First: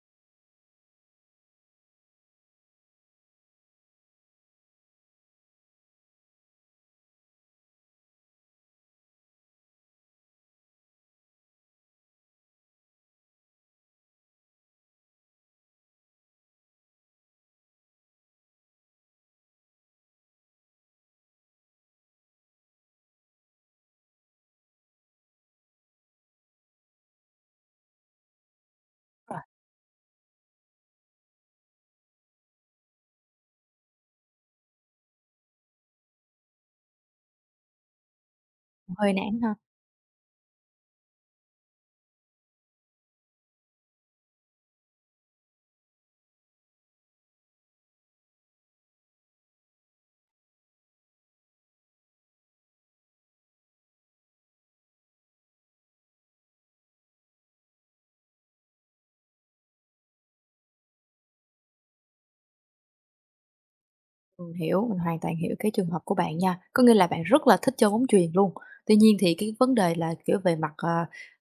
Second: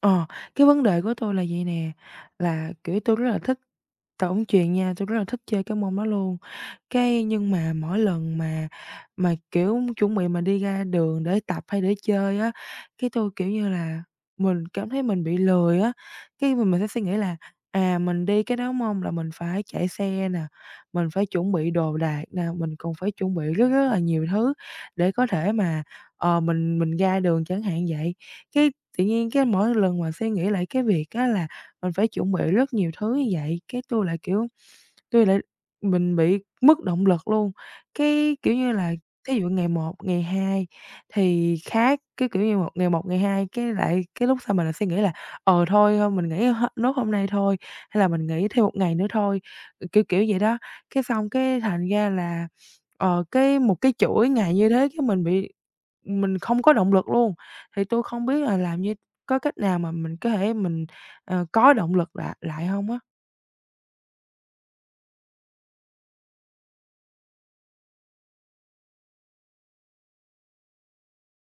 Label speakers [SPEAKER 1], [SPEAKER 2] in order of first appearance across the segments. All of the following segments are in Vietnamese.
[SPEAKER 1] Ờ, cái vấn đề của tôi là vậy nè, là, kiểu, tôi rất là thích tàu bóng chuyền nha, tôi rất là thích chơi cái môn đó luôn. Cái nhưng mà mỗi lần mà, kiểu, chuẩn bị mà đi ra đường để tập hay để chơi á, cái tôi, kiểu như là, mình cảm thấy mình bị lười á, cái mình sẽ suy nghĩ là, à, mình đi cái đó, đúng là mình phải chạy xe nè, mình phải chuẩn bị đồ đạc nè, mình còn phải chuẩn bị rất rất là nhiều thứ để có thể mà, mình ra đường chẳng hạn vậy. Cái tự nhiên cái mỗi lần mà suy nghĩ lại cái việc á là mình phải chuẩn bị rất nhiều thứ như vậy, cái tôi lại mình bị mất động lực luôn. Cái, kiểu như là,
[SPEAKER 2] Hơi
[SPEAKER 1] thí
[SPEAKER 2] nản
[SPEAKER 1] dụ
[SPEAKER 2] ha.
[SPEAKER 1] ngày một ngày 2 thì khác, cái kiểu như một ngày 2 cái lại cái lúc sau mình lại suy nghĩ là "Ờ, thôi thôi mình nghỉ nốt hôm nay thôi" hay là "Mình nghỉ thêm một ngày nữa thôi", ừ, kiểu vậy đó. Cái xong cái thành ra là, cái một cái chuỗi ngày như thế cái mình không có động lực luôn. Thì tôi không biết là làm như có cách nào mà mình có thể mình, có động lực lại lại hông á?
[SPEAKER 2] Mình hiểu, mình hoàn toàn hiểu cái trường hợp của bạn nha. Có nghĩa là bạn rất là thích chơi bóng chuyền luôn. Tuy nhiên thì cái vấn đề là, kiểu, về mặt, ờ,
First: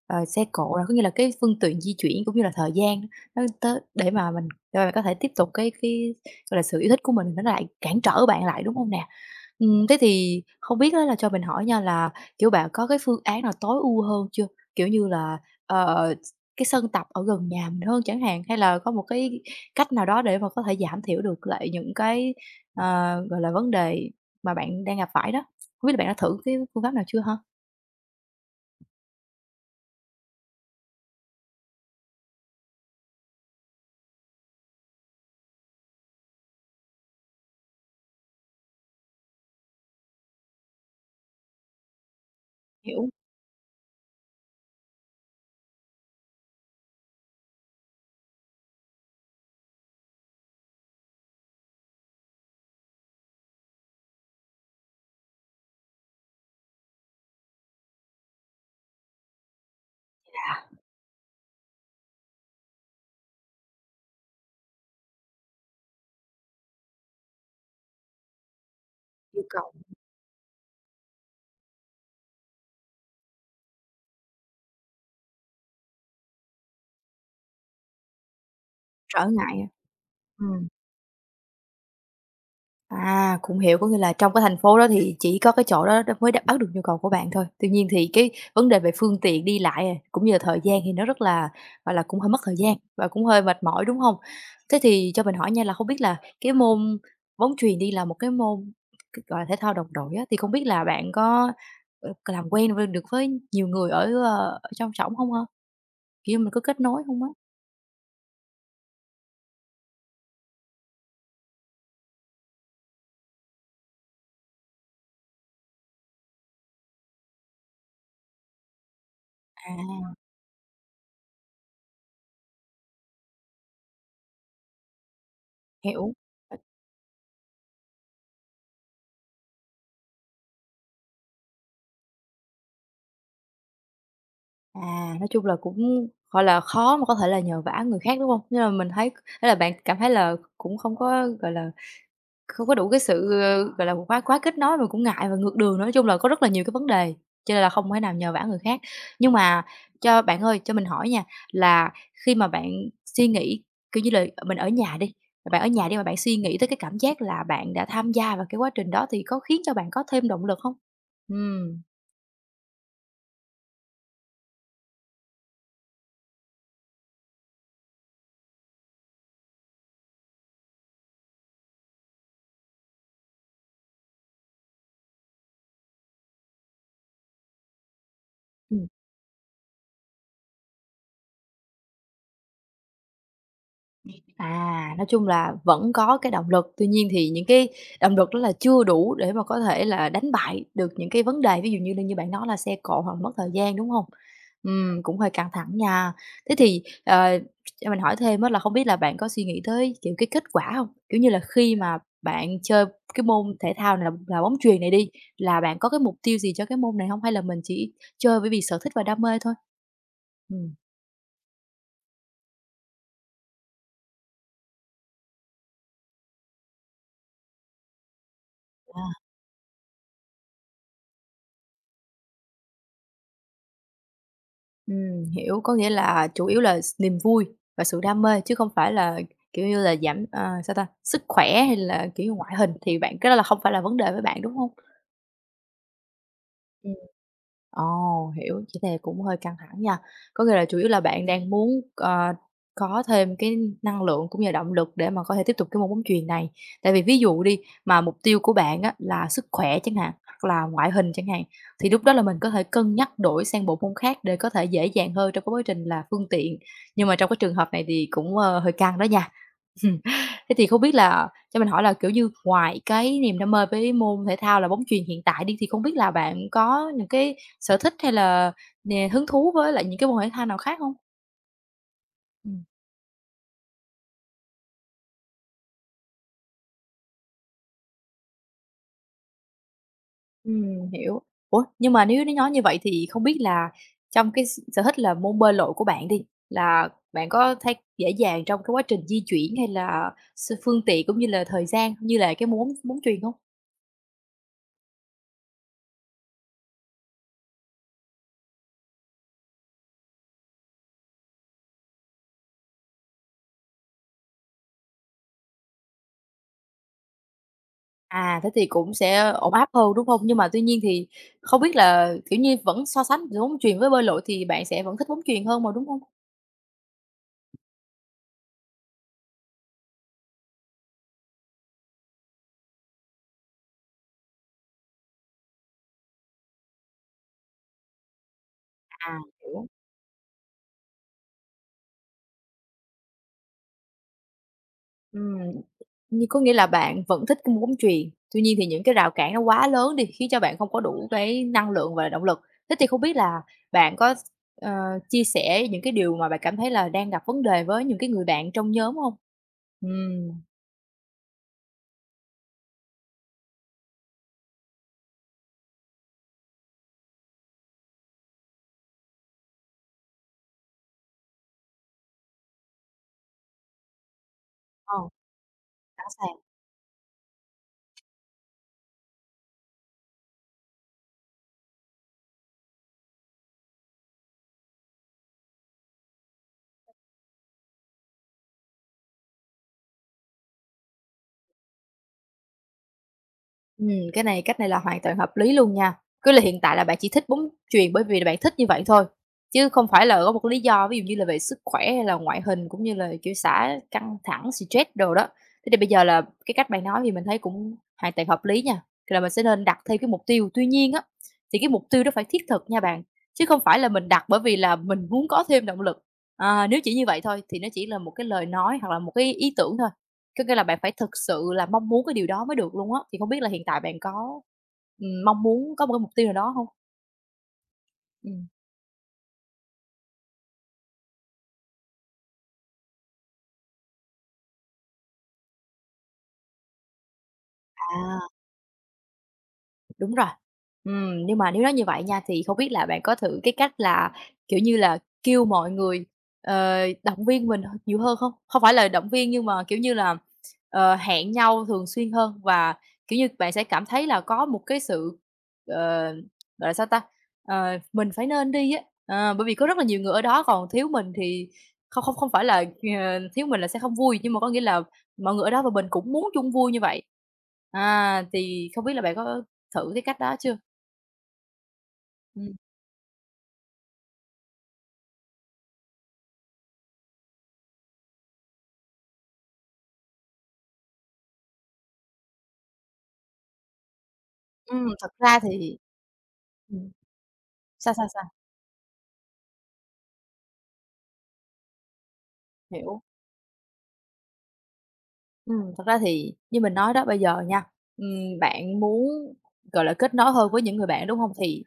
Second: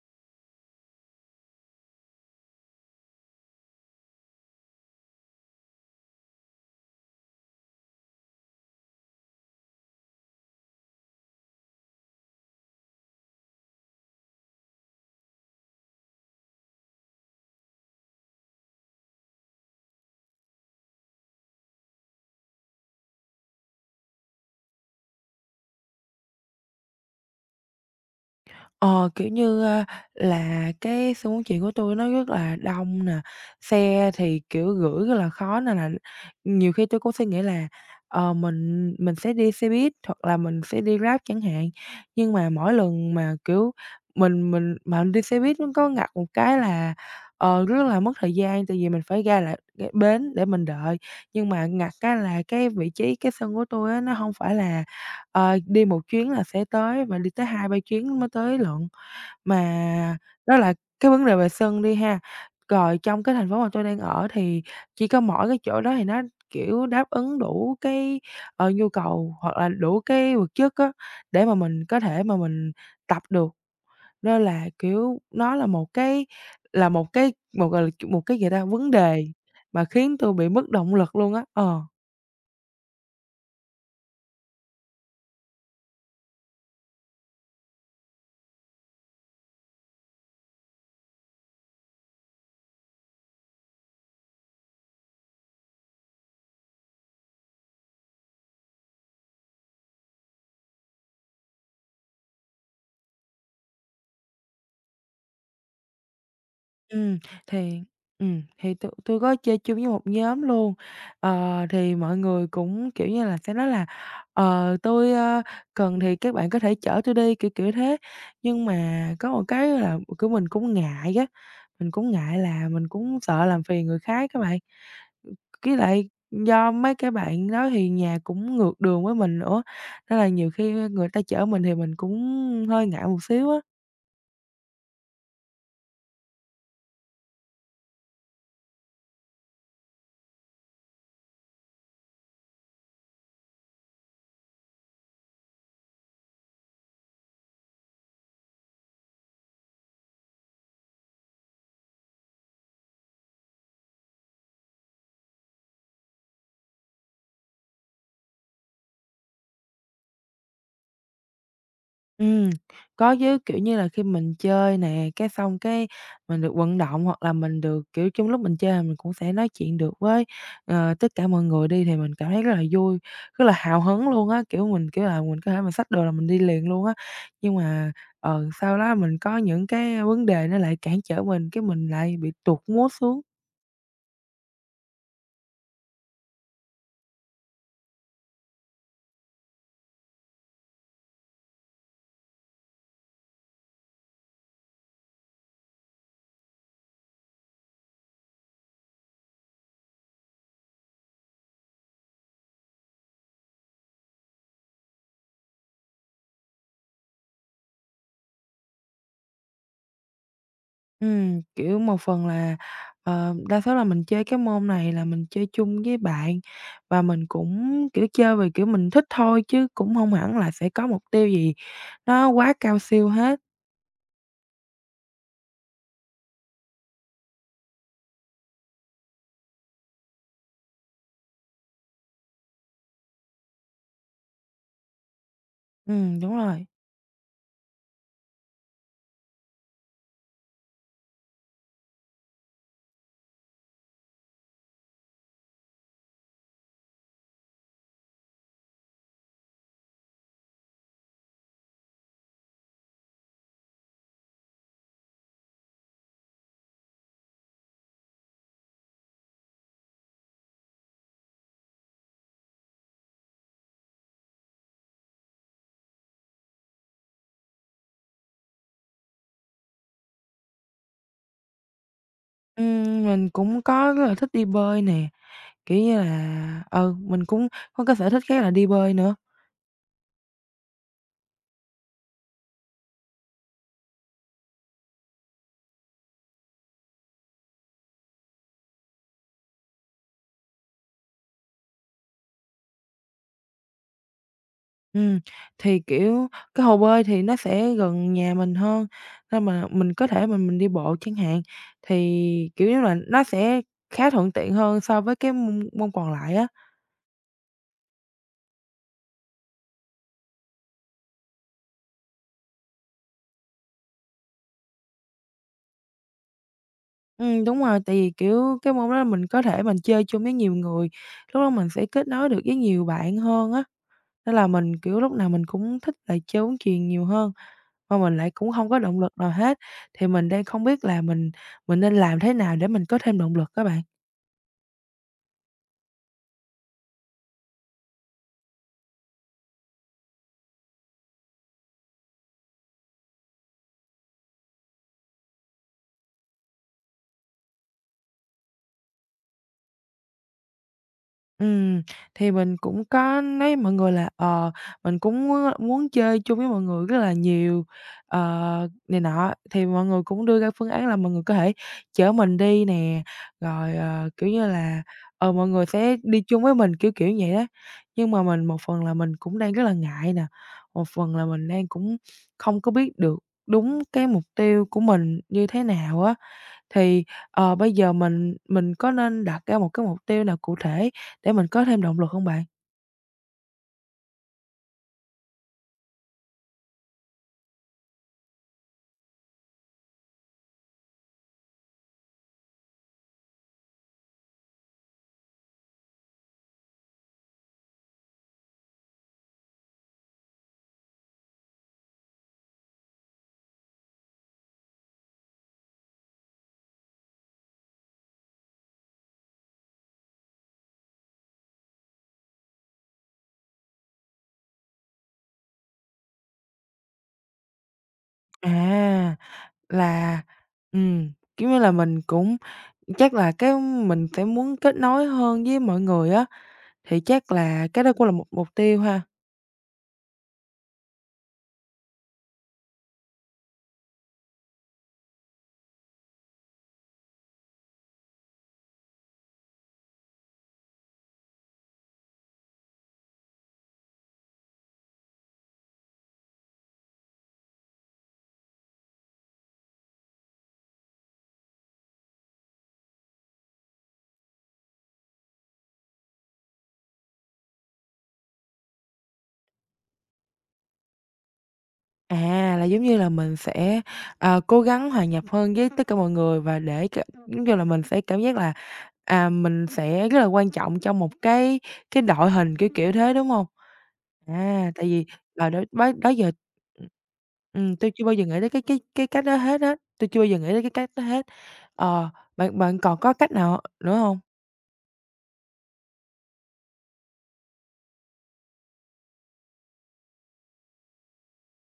[SPEAKER 2] ờ, xe cộ là có nghĩa là cái phương tiện di chuyển cũng như là thời gian nó tới để mà mình có thể tiếp tục cái, gọi là, sự yêu thích của mình nó lại cản trở bạn lại, đúng không nè? Thế thì không biết á là cho mình hỏi nha là, kiểu, bạn có cái phương án nào tối ưu hơn chưa? Kiểu như là, ờ, cái sân tập ở gần nhà mình hơn chẳng hạn, hay là có một cái cách nào đó để mà có thể giảm thiểu được lại những cái, ờ, gọi là, vấn đề mà bạn đang gặp phải đó? Hông biết là bạn đã thử cái phương pháp nào chưa hả?
[SPEAKER 1] Ờ, kiểu như, là cái xe bún chả của tôi nó rất là đông nè, xe thì, kiểu, gửi rất là khó nên là nhiều khi tôi cũng suy nghĩ là, mình sẽ đi xe buýt hoặc là mình sẽ đi Grab chẳng hạn. Nhưng mà mỗi
[SPEAKER 2] Hiểu,
[SPEAKER 1] lần mà, kiểu, mình mà đi xe buýt nó có ngặt một cái là, rất là mất thời gian tại vì mình phải ra lại cái bến để mình đợi. Nhưng mà ngặt cái là cái vị trí cái sân của tôi á, nó không phải là, đi một chuyến là sẽ tới mà đi tới hai ba chuyến mới tới lận. Mà
[SPEAKER 2] chà,
[SPEAKER 1] đó là cái vấn đề vệ sinh đi ha. Rồi trong cái thành phố mà tôi đang ở thì chỉ có mỗi cái chỗ đó thì nó, kiểu, đáp ứng đủ cái, nhu cầu
[SPEAKER 2] yêu
[SPEAKER 1] hoặc là
[SPEAKER 2] cầu
[SPEAKER 1] đủ cái vật chất á, để mà mình có thể mà mình tập được. Nên là, kiểu, nó là một cái một, gọi là, một cái gì ta, vấn đề
[SPEAKER 2] trở ngại à?
[SPEAKER 1] mà khiến tôi bị mất động lực luôn á. Ờ.
[SPEAKER 2] À, cũng hiểu, có nghĩa là trong cái thành phố đó thì chỉ có cái chỗ đó đó mới đáp ứng được nhu cầu của bạn thôi. Tuy nhiên thì cái vấn đề về phương tiện đi lại, à, cũng như là thời gian thì nó rất là, gọi là, cũng hơi mất thời gian và cũng hơi mệt mỏi, đúng không? Thế thì cho mình hỏi nha là không biết là cái môn bóng chuyền đi là một cái môn, gọi là, thể thao đồng đội á, thì không biết là bạn có, làm quen với được với nhiều người ở trong xỏng không hả? Kiểu mình có kết nối
[SPEAKER 1] Ừm,
[SPEAKER 2] không á?
[SPEAKER 1] thì thì tụi tui có chơi chung với một nhóm luôn, thì mọi người cũng, kiểu như là, sẽ nói là "Ờ, tôi, cần thì các bạn có thể chở tôi đi", kiểu kiểu thế. Nhưng mà có một cái là,
[SPEAKER 2] À,
[SPEAKER 1] kiểu, mình cũng ngại á, mình cũng ngại là mình cũng sợ làm phiền người khác á bạn. Với lại
[SPEAKER 2] hiểu.
[SPEAKER 1] do mấy cái bạn đó thì nhà cũng ngược đường với mình nữa, nên là nhiều khi người ta chở mình thì mình cũng hơi ngại một xíu á.
[SPEAKER 2] À, nói chung là cũng, gọi là, khó mà có thể là nhờ vả người khác, đúng không? Nhưng mà mình thấy thế là bạn cảm thấy là cũng không có, gọi là, không có đủ cái sự, gọi là, quá quá kết nối mà cũng ngại và ngược đường nữa. Nói chung là có rất là nhiều cái vấn đề, cho nên là không thể nào nhờ vả người khác. Nhưng mà cho bạn ơi, cho mình hỏi nha, là khi mà bạn suy nghĩ, kiểu như là, mình ở nhà đi, bạn ở nhà đi mà bạn suy nghĩ tới cái cảm giác là bạn đã tham gia vào cái quá trình đó thì có khiến cho bạn có thêm động lực không?
[SPEAKER 1] Ừm, có chứ, kiểu như là, khi mình chơi nè, cái xong cái mình được vận động hoặc là mình được, kiểu, trong lúc mình chơi là mình cũng sẽ nói chuyện được với, tất cả mọi người đi thì mình cảm thấy rất là vui, rất là hào hứng luôn á, kiểu, mình, kiểu là, mình có thể mình xách đồ là mình đi liền luôn á. Nhưng mà, sau
[SPEAKER 2] Ừm.
[SPEAKER 1] đó mình có những cái vấn đề nó lại cản trở mình, cái mình lại bị tụt mood xuống.
[SPEAKER 2] À, nói chung là vẫn có cái động lực, tuy nhiên thì những cái động lực đó là chưa đủ để mà có thể là đánh bại được những cái vấn đề, ví dụ như là như bạn nói là xe cộ hoặc mất thời gian, đúng không? Cũng hơi căng thẳng nha. Thế thì, cho mình hỏi thêm á là không biết là bạn có suy nghĩ tới, kiểu, cái kết quả không? Kiểu như là, khi mà bạn chơi cái môn thể thao này là bóng chuyền này đi, là bạn có cái mục tiêu gì cho cái môn này không? Hay là mình chỉ chơi bởi vì sở thích và đam mê thôi? Ừm.
[SPEAKER 1] Kiểu, một phần là, đa số là mình chơi cái môn này là mình chơi chung với bạn và mình cũng, kiểu, chơi vì, kiểu, mình thích
[SPEAKER 2] À.
[SPEAKER 1] thôi chứ cũng không hẳn là sẽ có mục tiêu gì nó quá cao siêu hết.
[SPEAKER 2] Hiểu, có nghĩa là chủ yếu là niềm vui và sự đam mê chứ không phải là, kiểu như là, giảm, sao ta, sức khỏe hay là, kiểu ngoại hình thì bạn cái đó là không phải là vấn đề với bạn, đúng không?
[SPEAKER 1] Đúng rồi.
[SPEAKER 2] Ừm. Ồ, hiểu, chỉ là cũng hơi căng thẳng nha. Có nghĩa là chủ yếu là bạn đang muốn, ờ, có thêm cái năng lượng cũng như là động lực để mà có thể tiếp tục cái môn bóng chuyền này. Tại vì ví dụ đi, mà mục tiêu của bạn á là sức khỏe chẳng hạn, hoặc là ngoại hình chẳng hạn, thì lúc đó là mình có thể cân nhắc đổi sang bộ môn khác để có thể dễ dàng hơn trong cái quá trình là phương tiện. Nhưng mà trong cái trường hợp này thì cũng, hơi căng đó nha. Thế thì không biết là cho mình hỏi là, kiểu như, ngoài cái niềm đam mê với môn thể thao là bóng chuyền hiện tại đi, thì không biết là bạn có những cái sở thích hay là hứng thú với lại những cái môn thể thao nào khác không? Ừm.
[SPEAKER 1] Mình cũng có rất là thích đi bơi nè, kiểu như là, ừ, mình cũng có cái sở thích khác là đi bơi nữa.
[SPEAKER 2] Hiểu. Ủa, nhưng mà nếu nó nói như vậy thì không biết là trong cái sở thích là môn bơi lội của bạn đi, là bạn có thấy dễ dàng trong cái quá trình di chuyển hay là phương tiện cũng như là thời gian như là cái môn bóng bóng chuyền hông?
[SPEAKER 1] Ừm, thì, kiểu, cái hồ bơi thì nó sẽ gần nhà mình hơn, nên mà mình có thể mình đi bộ chẳng hạn, thì, kiểu như là, nó sẽ khá thuận tiện hơn so với cái môn môn còn lại á.
[SPEAKER 2] À, thế thì cũng sẽ ổn áp hơn, đúng không? Nhưng mà tuy nhiên thì không biết là, kiểu như, vẫn so sánh giữa bóng chuyền với bơi lội thì bạn sẽ vẫn thích bóng chuyền hơn mà, đúng không?
[SPEAKER 1] Đúng rồi, tại vì, kiểu, cái môn đó mình có thể mình chơi chung với nhiều người, lúc đó mình sẽ kết nối được với nhiều bạn hơn á, nên là mình, kiểu, lúc nào mình cũng thích là chơi bóng chuyền nhiều hơn, mà mình lại cũng hông có động lực
[SPEAKER 2] À,
[SPEAKER 1] nào hết,
[SPEAKER 2] hiểu.
[SPEAKER 1] thì mình đang không biết là mình nên làm thế nào để mình có thêm động lực á bạn?
[SPEAKER 2] Ừm, như Có nghĩa là bạn vẫn thích cái môn bóng chuyền, tuy nhiên thì những cái rào cản nó quá lớn đi, khiến cho bạn không có đủ cái năng lượng và động lực. Thế thì không biết là bạn có ờ, chia sẻ những cái điều mà bạn cảm thấy là đang gặp vấn đề với những cái người bạn trong nhóm không? Ừm,
[SPEAKER 1] Ừm, thì mình cũng có nói với mọi người là, mình cũng muốn muốn chơi chung với mọi người rất là nhiều, này nọ, thì mọi người cũng đưa ra phương án là mọi người có thể chở mình đi nè, rồi, kiểu như là,
[SPEAKER 2] ờ,
[SPEAKER 1] mọi người sẽ
[SPEAKER 2] sẵn
[SPEAKER 1] đi
[SPEAKER 2] sàng.
[SPEAKER 1] chung với mình, kiểu, vậy đó. Nhưng mà mình một phần là mình cũng đang rất là ngại nè, một phần là mình đang cũng không có biết được đúng cái mục tiêu của mình như thế nào á, thì, bây giờ mình có nên đặt ra một cái mục tiêu nào cụ thể để mình có thêm động lực không bạn?
[SPEAKER 2] Ừm, cái này cách này là hoàn toàn hợp lý luôn nha. Cứ là hiện tại là bạn chỉ thích bóng chuyền bởi vì là bạn thích như vậy thôi, chứ không phải là có một lý do ví dụ như là về sức khỏe hay là ngoại hình cũng như là, kiểu, xả căng thẳng, stress đồ đó. Thế thì bây giờ là cái cách bạn nói thì mình thấy cũng hoàn toàn hợp lý nha. Thì là mình sẽ nên đặt thêm cái mục tiêu. Tuy nhiên á, thì cái mục tiêu đó phải thiết thực nha bạn, chứ không phải là mình đặt bởi vì là mình muốn có thêm động lực. À, nếu chỉ như vậy thôi thì nó chỉ là một cái lời nói hoặc là một cái ý tưởng thôi. Có nghĩa là bạn phải thực sự là mong muốn cái điều đó mới được luôn á, thì không biết là hiện tại bạn có, mong muốn có một cái mục tiêu nào đó hông? Ừm.
[SPEAKER 1] À, là, ừm, kiểu như là, mình cũng chắc là cái mình sẽ muốn kết nối hơn với mọi người á, thì chắc là cái đó cũng là
[SPEAKER 2] À.
[SPEAKER 1] một mục tiêu ha.
[SPEAKER 2] Đúng rồi. Nhưng mà nếu nói như vậy nha, thì không biết là bạn có thử cái cách là, kiểu như là, kêu mọi người, động viên mình nhiều hơn không? Không phải là động viên nhưng mà, kiểu như là, hẹn nhau thường xuyên hơn và, kiểu như, bạn sẽ cảm thấy là có một cái sự, ờ, gọi là sao ta? Mình phải nên đi á, bởi vì có rất là nhiều người ở đó, còn thiếu mình thì không không không phải là, thiếu mình là sẽ không vui, nhưng mà có nghĩa là mọi người ở đó và mình cũng muốn chung vui như vậy. À, thì không biết là bạn có thử cái cách đó chưa? Ừm.
[SPEAKER 1] À, là giống như là mình sẽ, cố gắng hòa nhập hơn với tất cả mọi người và để c giống như là, mình sẽ cảm giác là, à, mình sẽ rất là quan trọng trong một cái đội hình, kiểu, thế, đúng không? À, tại vì,
[SPEAKER 2] Thật ra
[SPEAKER 1] đó
[SPEAKER 2] thì
[SPEAKER 1] đó đó giờ ừm,
[SPEAKER 2] ừm,
[SPEAKER 1] tui
[SPEAKER 2] sao,
[SPEAKER 1] chưa
[SPEAKER 2] sao,
[SPEAKER 1] bao
[SPEAKER 2] sao?
[SPEAKER 1] giờ nghĩ tới cái cách đó hết á, tôi chưa bao giờ nghĩ tới cái cách đó hết. Ờ, bạn bạn còn
[SPEAKER 2] Hiểu.
[SPEAKER 1] có cách nào nữa không?
[SPEAKER 2] Thật ra thì như mình nói đó, bây giờ nha, bạn muốn, gọi là, kết nối hơn với những người bạn, đúng hông? Thì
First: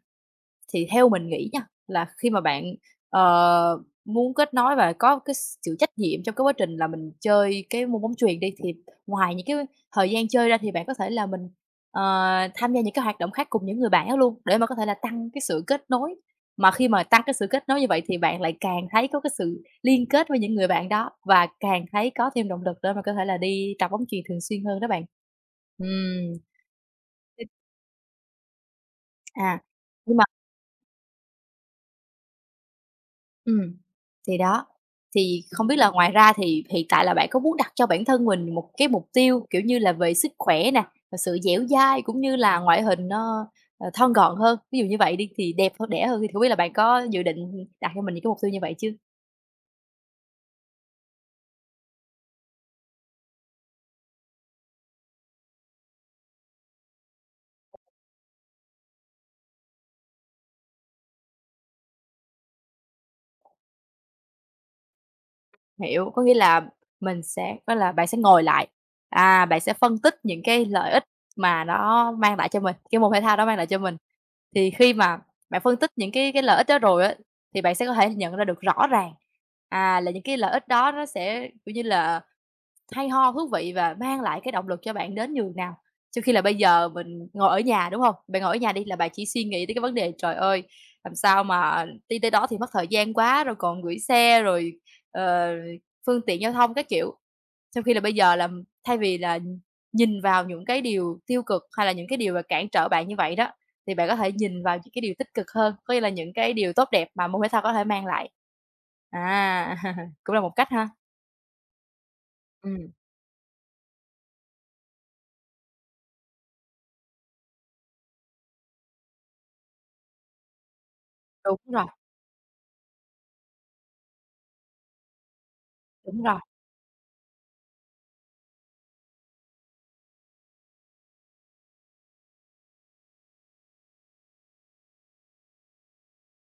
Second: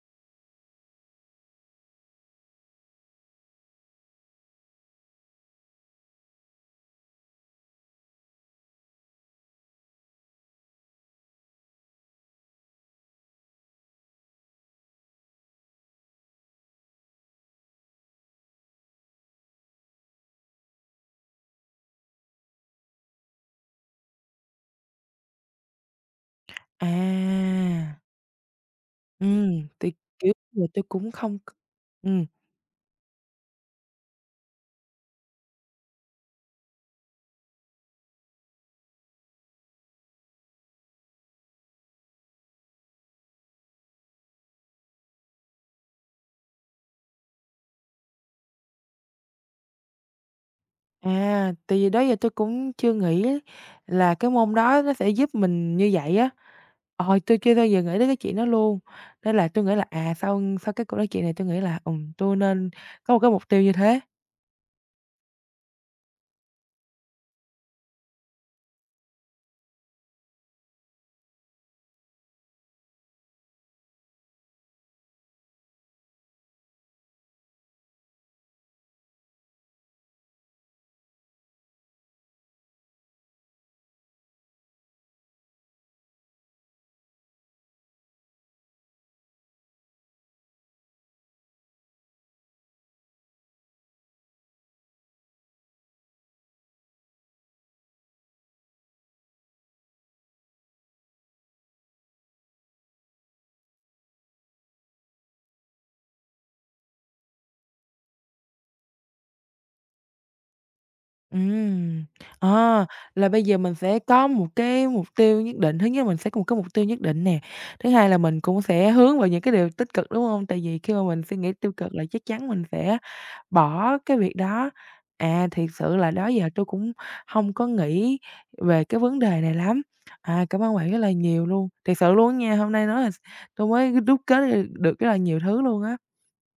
[SPEAKER 2] Thì theo mình nghĩ nha, là khi mà bạn, ờ, muốn kết nối và có cái sự trách nhiệm trong cái quá trình là mình chơi cái môn bóng chuyền đi, thì ngoài những cái thời gian chơi ra thì bạn có thể là mình, ờ, tham gia những cái hoạt động khác cùng những người bạn đó luôn, để mà có thể là tăng cái sự kết nối. Mà khi mà tăng cái sự kết nối như vậy thì bạn lại càng thấy có cái sự liên kết với những người bạn đó và càng thấy có thêm động lực để mà có thể là đi tập bóng chuyền thường xuyên hơn đó bạn. Ừm.
[SPEAKER 1] À,
[SPEAKER 2] À,
[SPEAKER 1] ừm, thì,
[SPEAKER 2] nhưng
[SPEAKER 1] kiểu, giờ tôi cũng không c ừ.
[SPEAKER 2] Ừm, thì đó, thì không biết là ngoài ra thì hiện tại là bạn có muốn đặt cho bản thân mình một cái mục tiêu, kiểu như là, về sức khỏe nè, và sự dẻo dai cũng như là ngoại hình nó, thon gọn hơn, ví dụ như vậy đi, thì đẹp hơn, đẽ hơn thì không biết là bạn có dự định, đặt cho mình những cái mục tiêu như vậy chưa?
[SPEAKER 1] À, tại vì đó giờ tôi cũng chưa nghĩ là cái môn đó nó sẽ giúp mình như vậy á. Ờ, tôi chưa bao giờ nghĩ đến cái chuyện đó luôn. Nên là tôi nghĩ là, à, sau sau cái cuộc nói chuyện này tôi nghĩ là, tôi nên có một cái mục tiêu như thế.
[SPEAKER 2] Hiểu, có nghĩa là mình sẽ có là bạn sẽ ngồi lại, à, bạn sẽ phân tích những cái lợi ích mà nó mang lại cho mình, cái môn thể thao đó mang lại cho mình. Thì khi mà bạn phân tích những cái lợi ích đó rồi á, thì bạn sẽ có thể nhận ra được rõ ràng, à, là những cái lợi ích đó nó sẽ, kiểu như là hay ho, thú vị và mang lại cái động lực cho bạn đến nhường nào? Trong khi là bây giờ mình ngồi ở nhà, đúng không? Bạn ngồi ở nhà đi là bạn chỉ suy nghĩ tới cái vấn đề "Trời ơi, làm sao mà đi tới đó thì mất thời gian quá", rồi còn gửi xe, rồi, ờ, phương tiện giao thông các kiểu. Trong khi là bây giờ là thay vì là nhìn vào những cái điều tiêu cực hay là những cái điều mà cản trở bạn như vậy đó, thì bạn có thể nhìn vào những cái điều tích cực hơn, có nghĩa là những cái điều tốt đẹp mà môn thể thao có thể mang lại. À, cũng là một cách ha.
[SPEAKER 1] Ừm,
[SPEAKER 2] Ừ.
[SPEAKER 1] à, là bây giờ mình sẽ có một cái mục tiêu nhất định. Thứ nhất mình sẽ có một cái mục tiêu nhất định nè, thứ hai là mình cũng sẽ hướng vào những cái điều tích cực, đúng không? Tại vì khi mà mình suy nghĩ
[SPEAKER 2] Đúng
[SPEAKER 1] tiêu
[SPEAKER 2] rồi,
[SPEAKER 1] cực là chắc chắn mình sẽ bỏ cái việc đó. À, thiệt sự là
[SPEAKER 2] đúng
[SPEAKER 1] đó
[SPEAKER 2] rồi.
[SPEAKER 1] giờ tôi cũng hông có nghĩ về cái vấn đề này lắm. À, cảm ơn bạn rất là nhiều luôn, thiệt sự luôn á nha, hôm nay nói là s tui mới đúc kết được được rất là nhiều thứ luôn á.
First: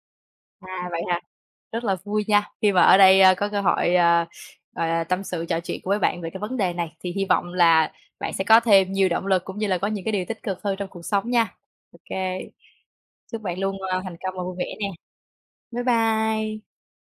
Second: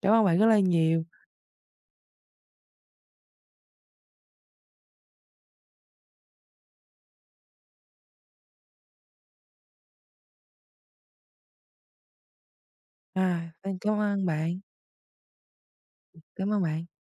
[SPEAKER 1] Cảm ơn bạn rất là
[SPEAKER 2] À, vậy
[SPEAKER 1] nhiều.
[SPEAKER 2] hả? Rất là vui nha, khi mà ở đây, có cơ hội, gọi là, tâm sự trò chuyện với bạn về cái vấn đề này, thì hy vọng là bạn sẽ có thêm nhiều động lực cũng như là có những cái điều tích cực hơn trong cuộc sống nha. OK. Chúc
[SPEAKER 1] À,
[SPEAKER 2] bạn luôn,
[SPEAKER 1] xin cảm
[SPEAKER 2] thành
[SPEAKER 1] ơn
[SPEAKER 2] công và vui
[SPEAKER 1] bạn,
[SPEAKER 2] vẻ nè. Bye
[SPEAKER 1] cảm
[SPEAKER 2] bye.
[SPEAKER 1] ơn bạn.